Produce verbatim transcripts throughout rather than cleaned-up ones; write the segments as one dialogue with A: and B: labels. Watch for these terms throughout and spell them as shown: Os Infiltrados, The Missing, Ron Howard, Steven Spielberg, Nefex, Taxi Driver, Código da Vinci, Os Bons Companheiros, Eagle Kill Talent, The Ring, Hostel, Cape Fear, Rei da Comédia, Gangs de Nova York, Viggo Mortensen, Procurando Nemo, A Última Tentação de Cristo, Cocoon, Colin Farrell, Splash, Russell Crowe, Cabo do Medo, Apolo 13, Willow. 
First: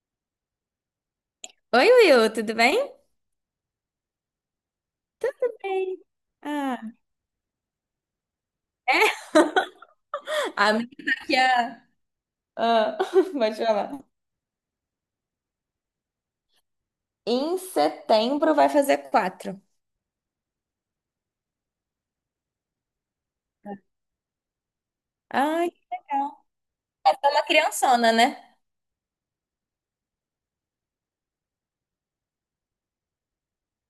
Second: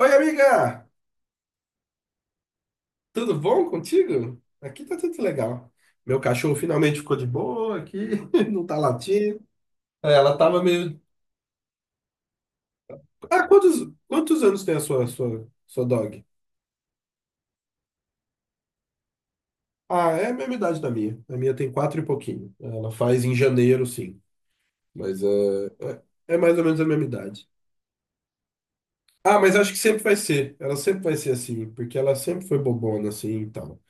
A: Oi, amiga!
B: Oi, Will, tudo bem?
A: Tudo bom contigo? Aqui tá tudo
B: Tudo
A: legal.
B: bem.
A: Meu cachorro
B: Ah,
A: finalmente ficou de boa aqui, não tá
B: é?
A: latindo. É, ela tava
B: A minha
A: meio.
B: tá aqui a... Ah,
A: Ah,
B: pode
A: quantos,
B: falar.
A: quantos anos tem a sua, sua, sua dog?
B: Em setembro vai fazer quatro.
A: Ah, é a mesma idade da minha. A minha tem quatro e pouquinho. Ela faz em janeiro, sim. Mas é,
B: Ai, que
A: é, é
B: legal.
A: mais ou menos a mesma
B: É só uma
A: idade.
B: criançona, né?
A: Ah, mas acho que sempre vai ser. Ela sempre vai ser assim, porque ela sempre foi bobona assim e tal.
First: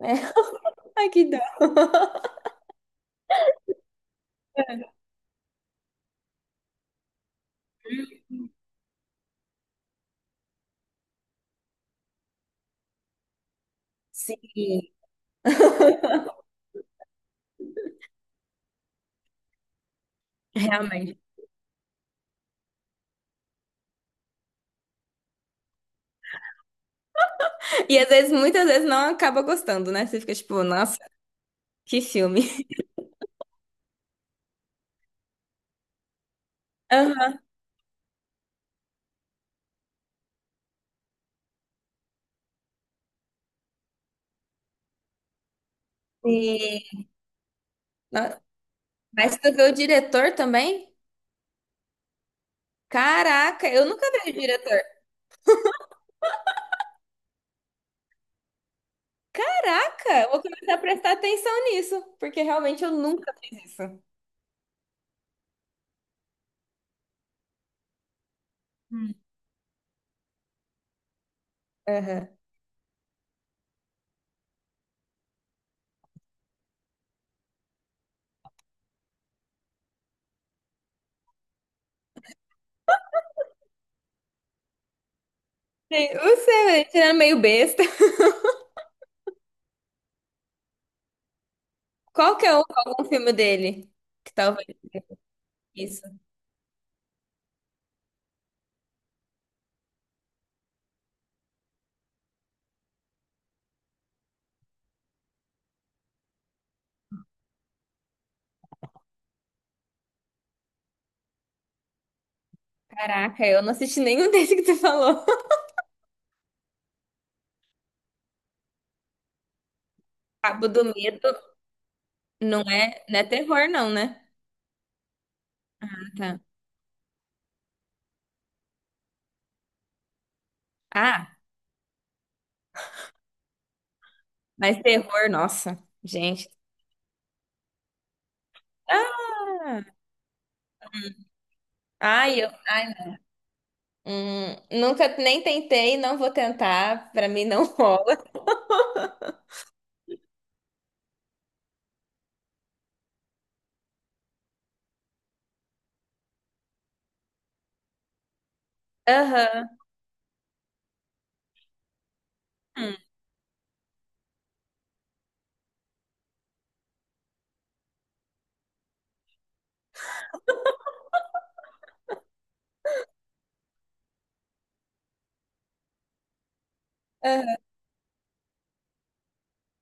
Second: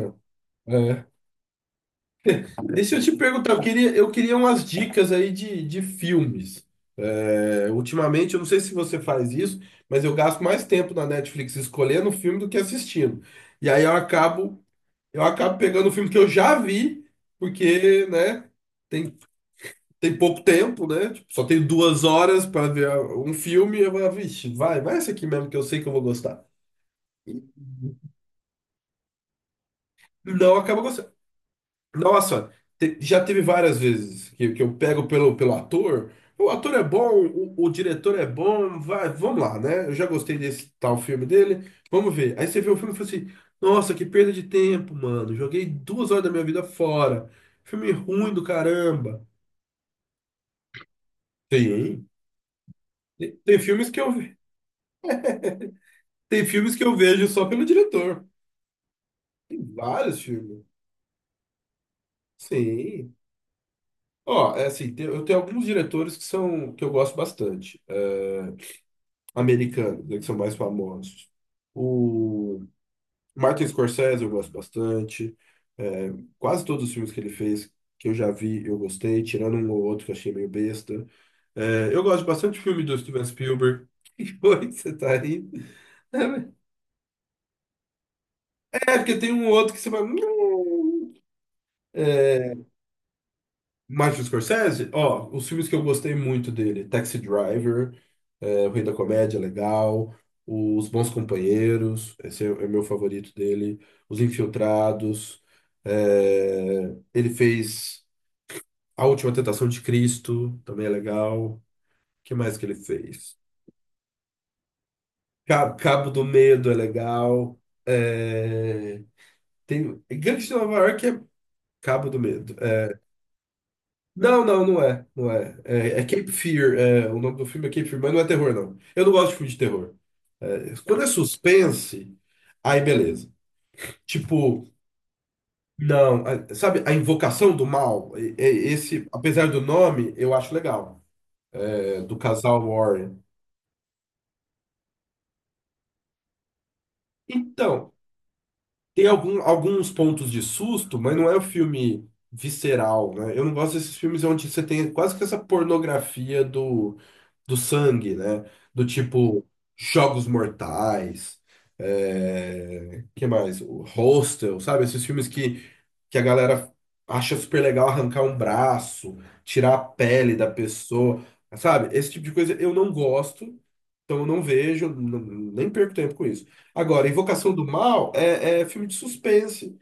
B: É.
A: É.
B: Ai, que dó.
A: E se eu te perguntar, eu queria, eu queria umas dicas aí de, de filmes. É, Ultimamente, eu não sei se você faz isso, mas eu gasto mais tempo na Netflix escolhendo o filme do que assistindo. E aí eu acabo,
B: Sim.
A: eu acabo pegando o filme que eu já vi, porque, né, tem, tem pouco tempo, né?
B: Realmente.
A: Tipo, só tenho duas horas para ver um filme, eu vou, vixe, vai, vai esse aqui mesmo que eu sei que eu vou gostar. E
B: E às vezes, muitas vezes, não acaba gostando, né? Você fica
A: não
B: tipo,
A: acaba
B: nossa,
A: gostando.
B: que filme.
A: Nossa, te- já teve várias vezes que, que eu pego pelo, pelo ator. O ator é bom,
B: Aham.
A: o, o diretor é bom, vai, vamos lá, né? Eu já gostei desse tal filme dele, vamos ver. Aí você vê o filme e fala assim: nossa, que perda de tempo, mano. Joguei duas horas da minha vida
B: E...
A: fora. Filme ruim
B: no-
A: do caramba.
B: Mas tu vê o diretor também?
A: Tem, tem tem
B: Caraca, eu
A: filmes que
B: nunca
A: eu,
B: vi o
A: ve-
B: diretor.
A: tem filmes que eu vejo só pelo diretor. Tem
B: Caraca,
A: vários
B: eu vou
A: filmes.
B: começar a prestar atenção nisso, porque realmente eu
A: Sim.
B: nunca fiz isso.
A: Ó, é assim, tem- eu tenho alguns diretores que são que eu gosto bastante. É,
B: Hum.
A: americanos, né, que são mais famosos.
B: Aham.
A: O Martin Scorsese eu gosto bastante. É, quase todos os filmes que ele fez que eu já vi, eu gostei, tirando um ou outro que eu achei meio besta. É, eu gosto bastante de filme do Steven Spielberg. Que foi que você tá aí?
B: Sim,
A: É,
B: você era meio besta.
A: é, porque tem um outro que você vai. "Hum".
B: Qual
A: é,
B: que é o, algum filme dele?
A: Martin
B: Que talvez
A: Scorsese, ó, os filmes que eu
B: isso.
A: gostei muito dele, Taxi Driver. É, o Rei da Comédia é legal. Os Bons Companheiros, esse é, é meu favorito dele. Os Infiltrados. É, ele fez A Última Tentação de Cristo, também é legal. O que mais que ele fez?
B: Caraca, eu não assisti nenhum desse que tu falou.
A: Ca- Cabo do Medo é legal. É, tem, Gangs de
B: Cabo
A: Nova
B: do
A: York é
B: Medo
A: Cabo do Medo.
B: não
A: É,
B: é, não é terror, não, né?
A: não, não, não é. Não é. É é Cape
B: Tá.
A: Fear. É, o nome do filme é Cape Fear, mas não é terror, não. Eu não gosto de filme de terror. É, quando é
B: Ah,
A: suspense, aí beleza. Tipo,
B: mas terror, nossa,
A: não,
B: gente.
A: a- sabe, a Invocação do Mal, E- e- esse, apesar do
B: Ah,
A: nome, eu acho legal, é, do
B: ai, eu,
A: casal
B: ai, não.
A: Warren.
B: Hum, nunca nem tentei, não vou tentar. Pra mim não
A: Então,
B: rola.
A: tem algum, alguns pontos de susto, mas não é um filme visceral, né? Eu não gosto desses filmes onde você tem quase que essa pornografia do sangue, né? Do tipo
B: Aham.
A: Jogos Mortais, é... que mais? O Hostel, sabe? Esses filmes que, que a galera acha super legal arrancar um braço, tirar a pele da pessoa, sabe? Esse tipo de coisa eu não gosto, então eu não vejo, n- nem perco tempo com isso. Agora, Invocação
B: Hum.
A: do Mal é, é filme de suspense,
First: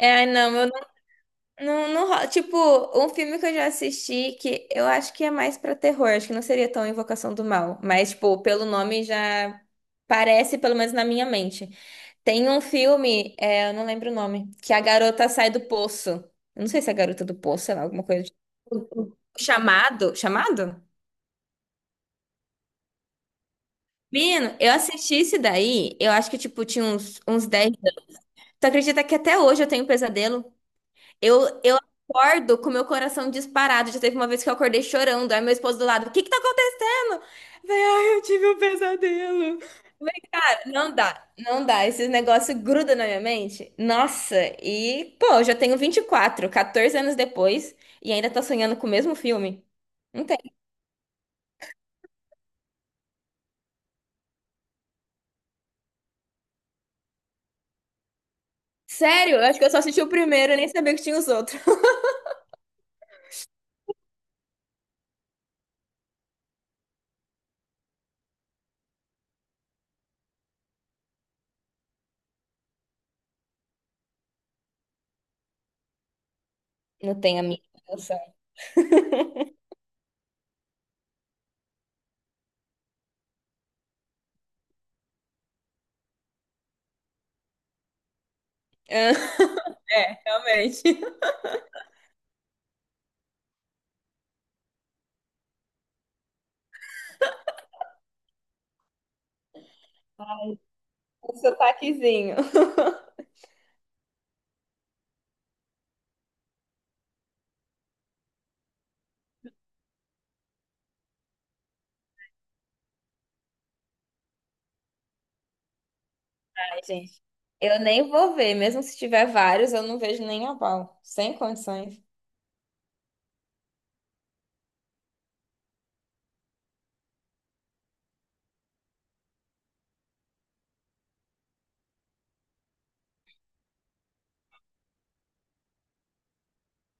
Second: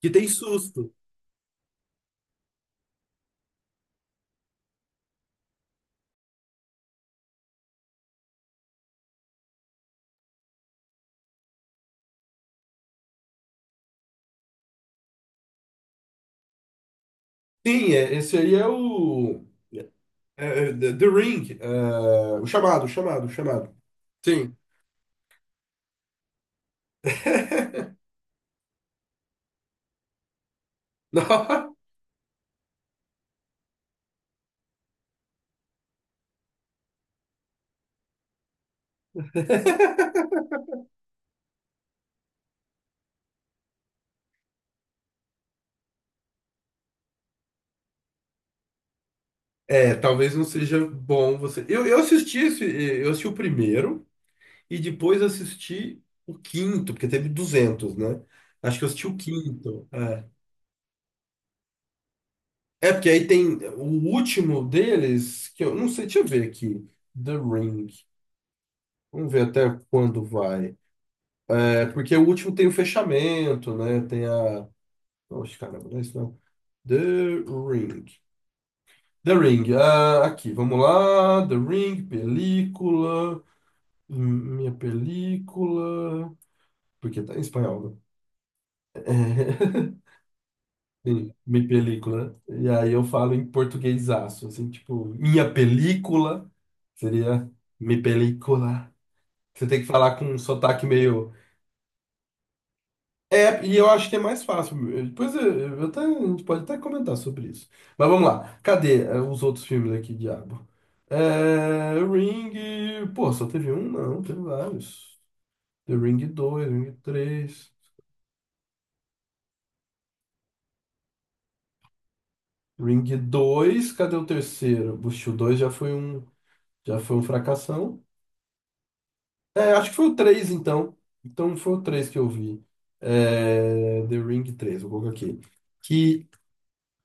A: que tem
B: não, eu não,
A: susto.
B: não, não ro- tipo, um filme que eu já assisti que eu acho que é mais pra terror, acho que não seria tão Invocação do Mal, mas, tipo, pelo nome já parece, pelo menos na minha mente. Tem um filme, é, eu não lembro o nome, que a garota sai do poço. Eu não sei se é a garota do poço, sei lá,
A: Sim,
B: alguma
A: é,
B: coisa. de-
A: esse aí é
B: O o
A: o
B: Chamado?
A: é, é,
B: Chamado?
A: The The Ring, é, o chamado, o chamado, o chamado. Sim.
B: Menino, eu assisti esse daí, eu acho que, tipo, tinha uns, uns dez. Tu acredita que até hoje eu tenho pesadelo? Eu, eu acordo com meu coração disparado. Já teve uma vez que eu acordei chorando. Aí meu esposo do lado, o que que tá acontecendo? Eu falei, ai, eu tive um pesadelo. Não dá, não dá. Esse negócio gruda na minha mente. Nossa, e pô, eu já tenho vinte e quatro, quatorze anos depois, e ainda tá sonhando com o mesmo filme.
A: É,
B: Não
A: talvez não
B: tem.
A: seja bom você. Eu, eu assisti esse, eu assisti o primeiro e depois assisti o quinto, porque teve duzentos, né? Acho que eu assisti o
B: Sério, eu acho que eu só
A: quinto.
B: assisti o primeiro, eu nem sabia que tinha os outros.
A: É é porque aí tem o último deles, que eu não sei, deixa eu ver aqui. The Ring. Vamos ver até quando vai. É, porque o último tem o fechamento, né? Tem a. Oxe, caramba, não é isso não. The
B: Não tem a minha
A: Ring.
B: noção.
A: The Ring. Ah, aqui, vamos lá. The Ring, película. Hum, Minha película. Porque tá em espanhol, né? É,
B: É, realmente.
A: Sim, minha película. E aí eu falo em portuguesaço, assim, tipo, minha película seria mi película. Você tem que falar com um sotaque meio.
B: O sotaquezinho.
A: É, e eu acho que é mais fácil. Depois eu, eu até, a gente pode até comentar sobre isso. Mas vamos lá. Cadê eh, os outros filmes aqui, diabo? É, Ring. Pô, só teve um? Não, teve vários. The Ring dois, Ring
B: Gente,
A: três,
B: eu nem vou ver, mesmo se tiver vários, eu não vejo nem a pau. Sem condições.
A: Ring dois, cadê o terceiro? Bush, o dois já foi um, já foi um fracassão. É, acho que foi o três então. Então foi o três que eu vi. É, The Ring três. Vou colocar aqui. Que,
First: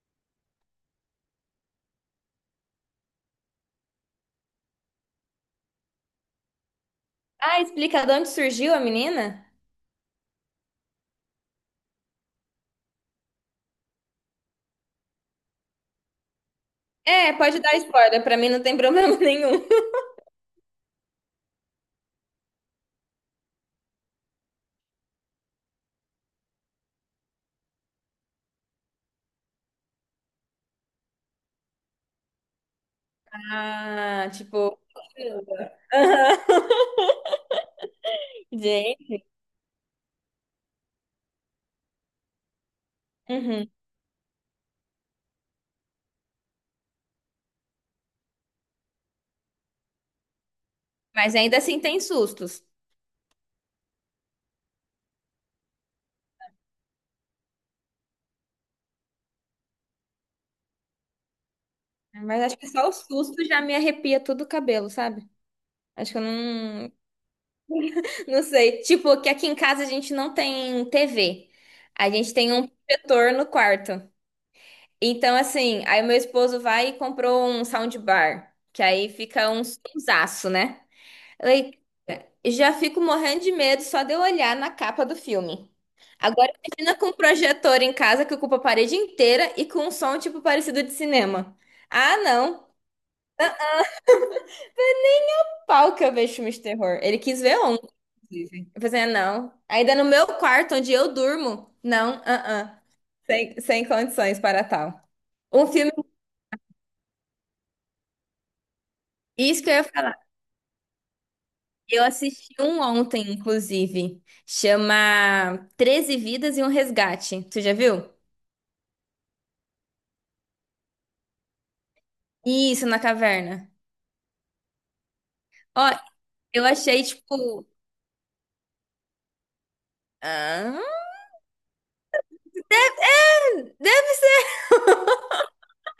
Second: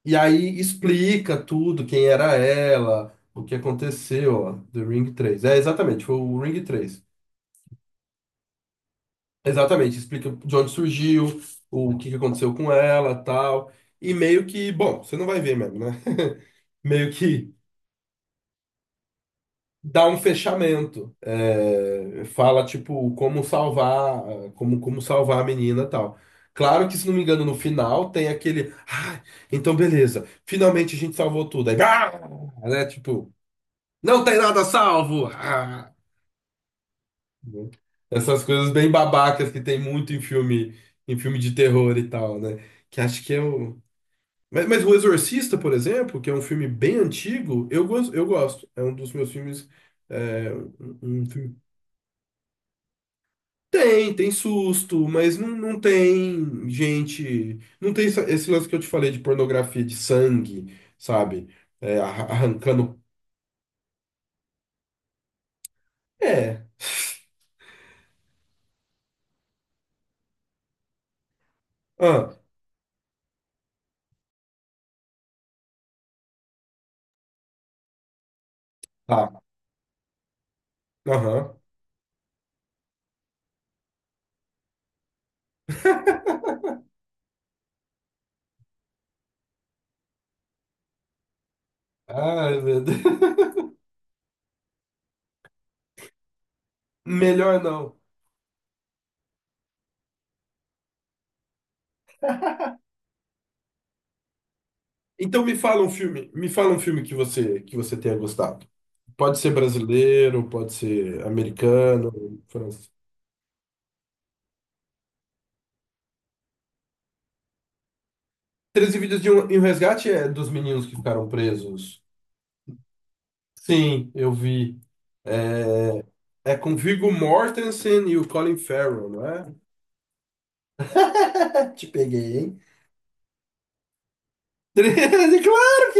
A: e aí explica tudo, quem era ela, o que aconteceu, ó. The Ring três. É, exatamente, foi o Ring três.
B: Ah, explica de onde surgiu a menina?
A: Exatamente, explica de onde surgiu, o que que aconteceu com ela, tal. E meio que, bom, você não vai ver mesmo, né? Meio
B: É,
A: que
B: pode dar spoiler, pra mim não tem problema nenhum.
A: dá um fechamento. É, fala, tipo, como salvar, como, como salvar a menina e tal. Claro que, se não me engano, no final tem aquele. Ah, então beleza, finalmente a gente salvou tudo. Aí, ah, né? Tipo, não
B: Ah,
A: tem nada
B: tipo.
A: salvo! Ah,
B: Aham.
A: né? Essas coisas bem
B: Gente.
A: babacas que tem muito em filme, em filme de terror e tal, né? Que acho que é
B: Uhum.
A: o. Mas, mas O Exorcista, por exemplo, que é um filme bem antigo, eu, gos- eu gosto. É um dos meus filmes é, um um
B: Mas ainda
A: filme.
B: assim tem sustos.
A: Tem, tem susto, mas não, não tem gente. Não tem essa- esse lance que eu te falei de pornografia de sangue, sabe? É, arra-
B: Mas acho que só o
A: arrancando.
B: susto já me arrepia todo o cabelo, sabe? Acho que eu
A: É.
B: não. Não sei. Tipo, que aqui em casa a gente não tem T V. A gente
A: Ah,
B: tem um protetor no quarto. Então, assim, aí meu esposo vai e comprou um soundbar, que aí
A: tá.
B: fica um sonsaço, né?
A: Aham.
B: Eu já fico morrendo de medo só de eu olhar na capa do filme. Agora imagina com um projetor em casa que ocupa a parede inteira e com um som tipo parecido de cinema. Ah,
A: Ai,
B: não.
A: meu Deus.
B: O pau que eu vejo filmes de terror. Ele quis ver
A: Melhor
B: um,
A: não.
B: inclusive. Eu falei, assim, ah, não. Ainda no meu quarto, onde eu durmo. Não, ah, ah. Sem, sem condições para tal.
A: Então me
B: Um
A: fala um
B: filme.
A: filme, me fala um filme que você que você tenha gostado. Pode ser
B: Isso que eu ia falar.
A: brasileiro, pode ser
B: Eu
A: americano,
B: assisti um
A: francês.
B: ontem, inclusive. Chama treze Vidas e um Resgate. Tu já viu?
A: treze vídeos de um, e um resgate é dos meninos que ficaram presos.
B: Isso, na caverna.
A: Sim, eu vi.
B: Ó,
A: É, É
B: eu
A: com
B: achei,
A: Viggo
B: tipo.
A: Mortensen e o Colin Farrell, não é?
B: Ah,
A: Te peguei, hein?
B: deve ser.
A: treze, claro que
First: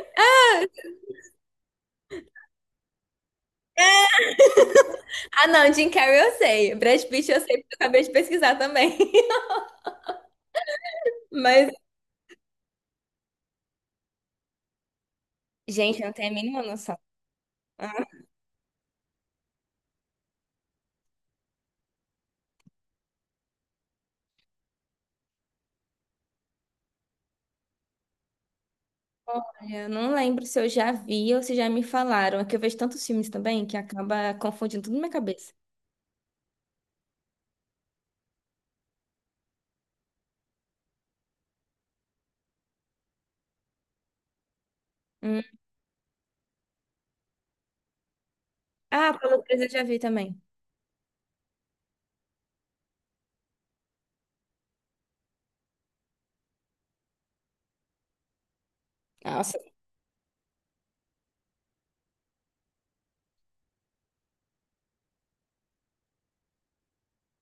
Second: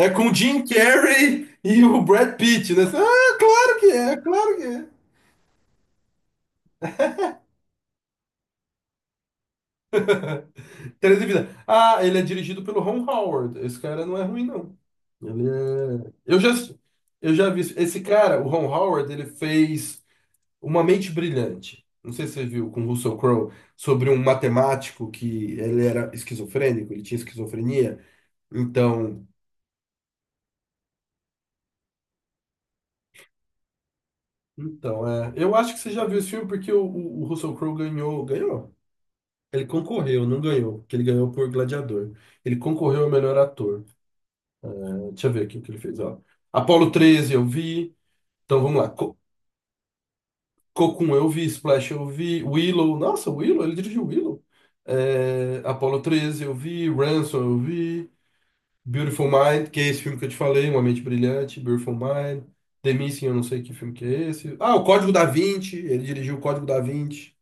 A: é! É com o Jim Carrey e o Brad Pitt, né? Ah, claro que é, claro que é.
B: Ah, não, Jim Carrey eu sei. Brad Pitt eu sei, porque eu acabei de pesquisar também.
A: treze Vida.
B: Mas,
A: Ah, ele é dirigido pelo Ron Howard. Esse cara não é ruim, não. Ele
B: gente, eu
A: é...
B: não tenho a
A: Eu já,
B: mínima noção.
A: eu já vi. Esse cara, o Ron Howard, ele fez Uma Mente Brilhante. Não sei se você viu com Russell Crowe sobre um matemático que ele era esquizofrênico, ele tinha esquizofrenia. Então,
B: Olha, eu não lembro se eu já vi ou se já me falaram. É que eu vejo tantos filmes também que acaba confundindo tudo na
A: Então,
B: minha
A: é,
B: cabeça.
A: eu acho que você já viu esse filme porque o, o- o Russell Crowe ganhou, ganhou. Ele concorreu, não ganhou, porque ele ganhou por Gladiador. Ele concorreu ao melhor ator. Eh, Deixa eu ver
B: Hum.
A: aqui o que ele fez, ó. Apolo treze eu vi. Então vamos lá.
B: Ah,
A: Co
B: Paulo César eu já vi também.
A: Cocoon eu vi, Splash eu vi, Willow. Nossa, Willow, ele dirigiu Willow. Eh, Apolo treze eu vi, Ransom eu vi, Beautiful
B: Nossa.
A: Mind, que é esse filme que eu te falei, Uma Mente Brilhante, Beautiful Mind, The Missing, eu não sei que filme que é esse. Ah, o Código da Vinci, ele dirigiu o Código da Vinci.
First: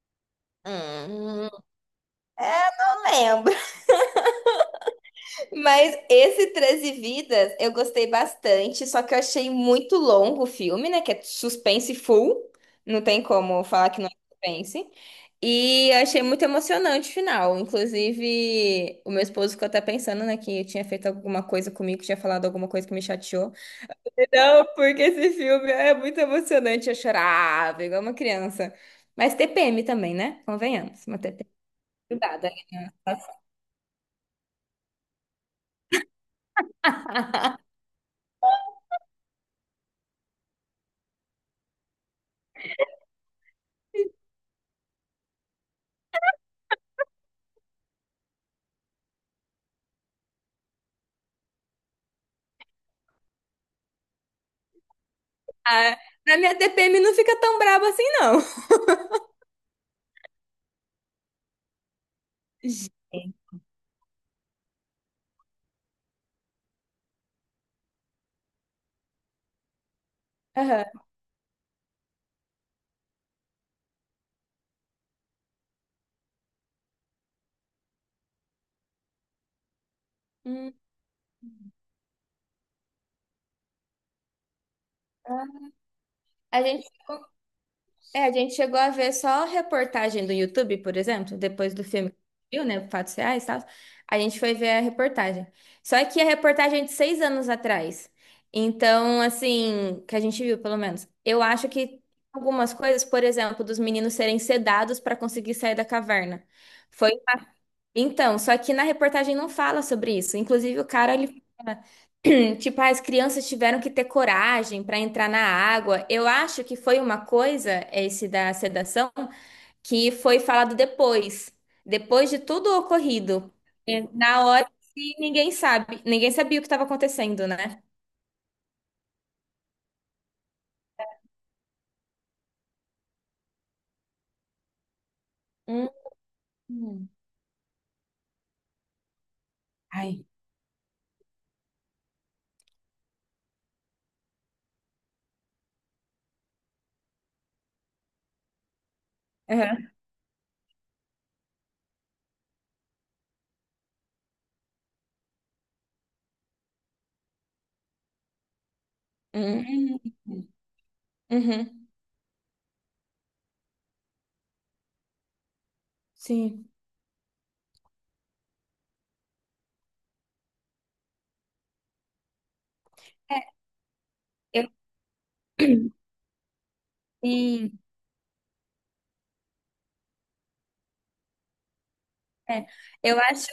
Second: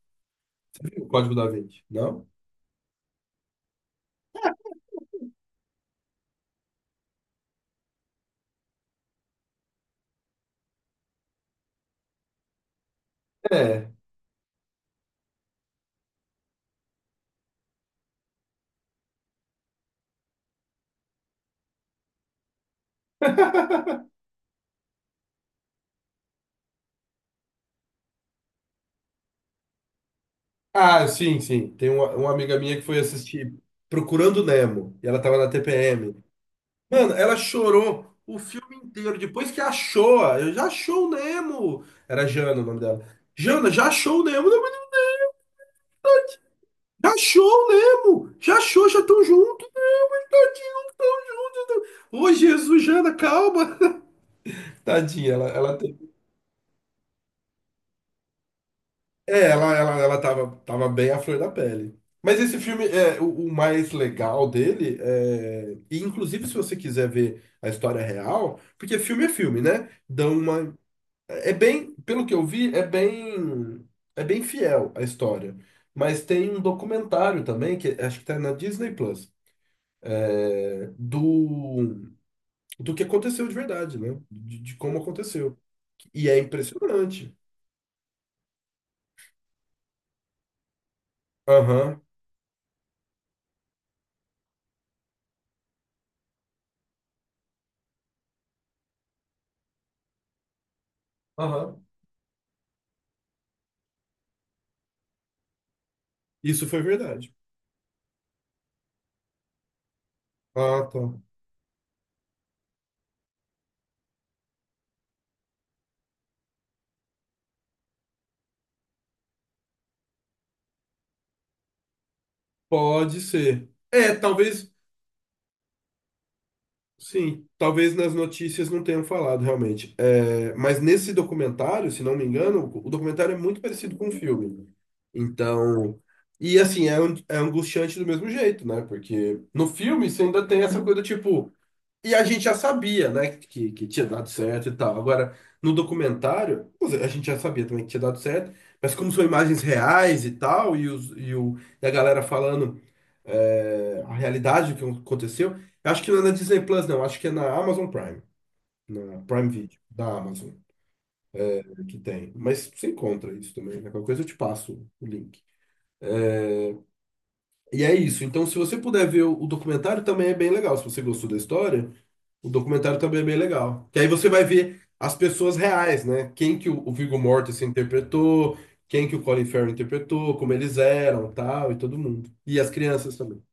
A: O Código da
B: Hum.
A: Vinci. Não?
B: Eu lembro. Mas esse treze Vidas eu gostei bastante, só que eu achei muito longo o filme, né? Que é suspense full, não tem como
A: É.
B: falar que não é suspense. E eu achei muito emocionante o final. Inclusive, o meu esposo ficou até pensando, né, que eu tinha feito alguma coisa comigo, que tinha falado alguma coisa que me chateou. Não, porque esse filme é muito emocionante. Eu chorava igual uma criança. Mas T P M também, né? Convenhamos,
A: Ah,
B: uma
A: sim,
B: T P M.
A: sim. Tem uma, uma
B: Cuidado,
A: amiga
B: né?
A: minha que foi assistir Procurando Nemo. E ela tava na T P M. Mano, ela chorou o filme inteiro. Depois que achou, eu já achou o Nemo. Era Jana o nome dela. Jana, já achou o Nemo? Não, mas já achou o Nemo? Já achou, já estão juntos. Ô, Jesus, Jana, calma. Tadinha, ela, ela.
B: Ah, na minha T P M não fica tão braba assim, não.
A: É, ela, ela, ela tava, tava bem à flor da pele. Mas esse filme, é o, o mais legal dele, é... e inclusive se você quiser ver a história real, porque filme é filme, né? Dão uma...
B: Aham.
A: É bem, pelo que eu vi, é bem, é bem fiel a história. Mas tem um documentário também, que acho que tá na Disney Plus,
B: Hum,
A: é, do, do que aconteceu de verdade, né? De, de como aconteceu.
B: ah.
A: E é
B: A gente, chegou-
A: impressionante.
B: é, a gente chegou a ver só reportagem do YouTube, por exemplo, depois do
A: Aham,
B: filme, que viu, né? Fatos reais e tal. A gente foi ver a reportagem. Só que a reportagem é de seis anos atrás. Então, assim, que a gente viu, pelo menos. Eu acho
A: aham.
B: que algumas coisas, por exemplo, dos meninos serem sedados para conseguir sair da caverna.
A: Isso foi
B: Foi.
A: verdade.
B: Então, só que na reportagem não fala sobre isso. Inclusive,
A: Ah,
B: o
A: tá.
B: cara, ele. Tipo, ah, as crianças tiveram que ter coragem para entrar na água. Eu acho que foi uma coisa, esse da sedação, que foi falado depois, depois de tudo
A: Pode
B: ocorrido.
A: ser.
B: É,
A: É,
B: na hora
A: talvez,
B: que ninguém sabe, ninguém sabia o que estava
A: sim,
B: acontecendo, né?
A: talvez nas notícias não tenham falado realmente. É, mas nesse documentário, se não me engano, o documentário é muito parecido com o filme. Então, e assim, é,
B: Hum.
A: an- é angustiante do mesmo jeito, né? Porque no filme você
B: Ai.
A: ainda tem essa coisa, tipo, e a gente já sabia, né, que, que tinha dado certo e tal. Agora, no documentário, quer dizer, a gente já sabia também que tinha dado certo, mas como são imagens
B: Uhum.
A: reais e tal, e, os, e, o, e a galera falando é, a realidade do que aconteceu, eu acho que não é na Disney Plus, não, acho que é na Amazon Prime, na Prime
B: Hum.
A: Video, da
B: Hum.
A: Amazon, é
B: Uhum.
A: que tem. Mas você encontra isso também, né? Qualquer coisa eu te passo o link.
B: Sim.
A: E é isso. Então, se você puder ver o o documentário, também é bem legal. Se você gostou da história. O documentário também é bem legal. Que aí você vai
B: Eu
A: ver as pessoas reais, né? Quem que o o Viggo Mortensen
B: vi.
A: interpretou, quem que o Colin Farrell interpretou, como eles eram, tal, e todo mundo. E
B: É,
A: as crianças
B: eu
A: também.
B: acho,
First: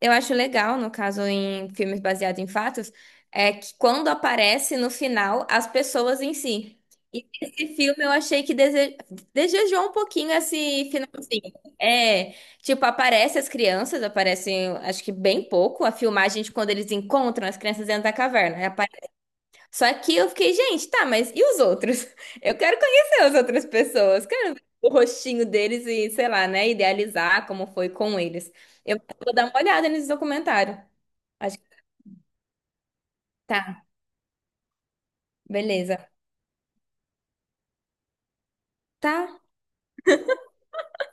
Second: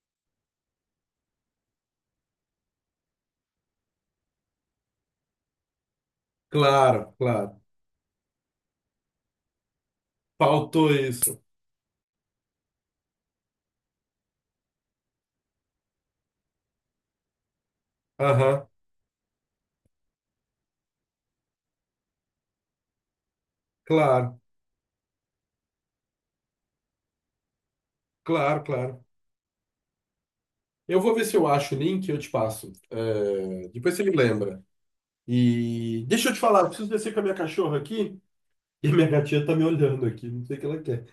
B: eu acho legal, no caso, em filmes baseados em fatos, é que quando aparece no final as pessoas em si.
A: Claro,
B: E
A: claro.
B: esse filme eu achei que dese... desejou um pouquinho esse
A: Faltou isso.
B: finalzinho. É, tipo, aparece as crianças, aparecem, acho que bem pouco, a filmagem de quando eles encontram as crianças dentro da caverna.
A: Aham,
B: Só que eu fiquei, gente, tá, mas e os outros? Eu quero conhecer as outras pessoas,
A: claro,
B: quero ver o rostinho deles e, sei lá, né, idealizar como foi com eles.
A: claro,
B: Eu
A: claro.
B: vou dar uma olhada nesse documentário.
A: Eu vou ver se eu
B: Acho que
A: acho o link e eu te passo. É,
B: tá,
A: depois você me lembra. E
B: beleza.
A: deixa eu te falar, eu preciso descer com a minha cachorra aqui e minha
B: Tá,
A: gatinha tá me olhando aqui, não sei o que ela quer.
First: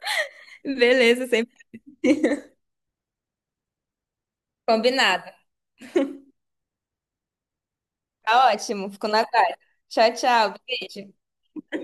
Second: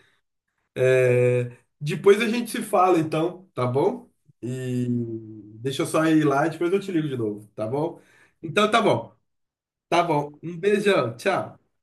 B: beleza, sempre
A: É, depois a gente se fala, então, tá bom? E
B: combinado.
A: deixa eu só ir lá e depois eu te ligo de novo, tá bom?
B: Tá
A: Então tá
B: ótimo, fico
A: bom,
B: na guarda.
A: tá
B: Tchau,
A: bom.
B: tchau,
A: Um
B: beijo.
A: beijão, tchau.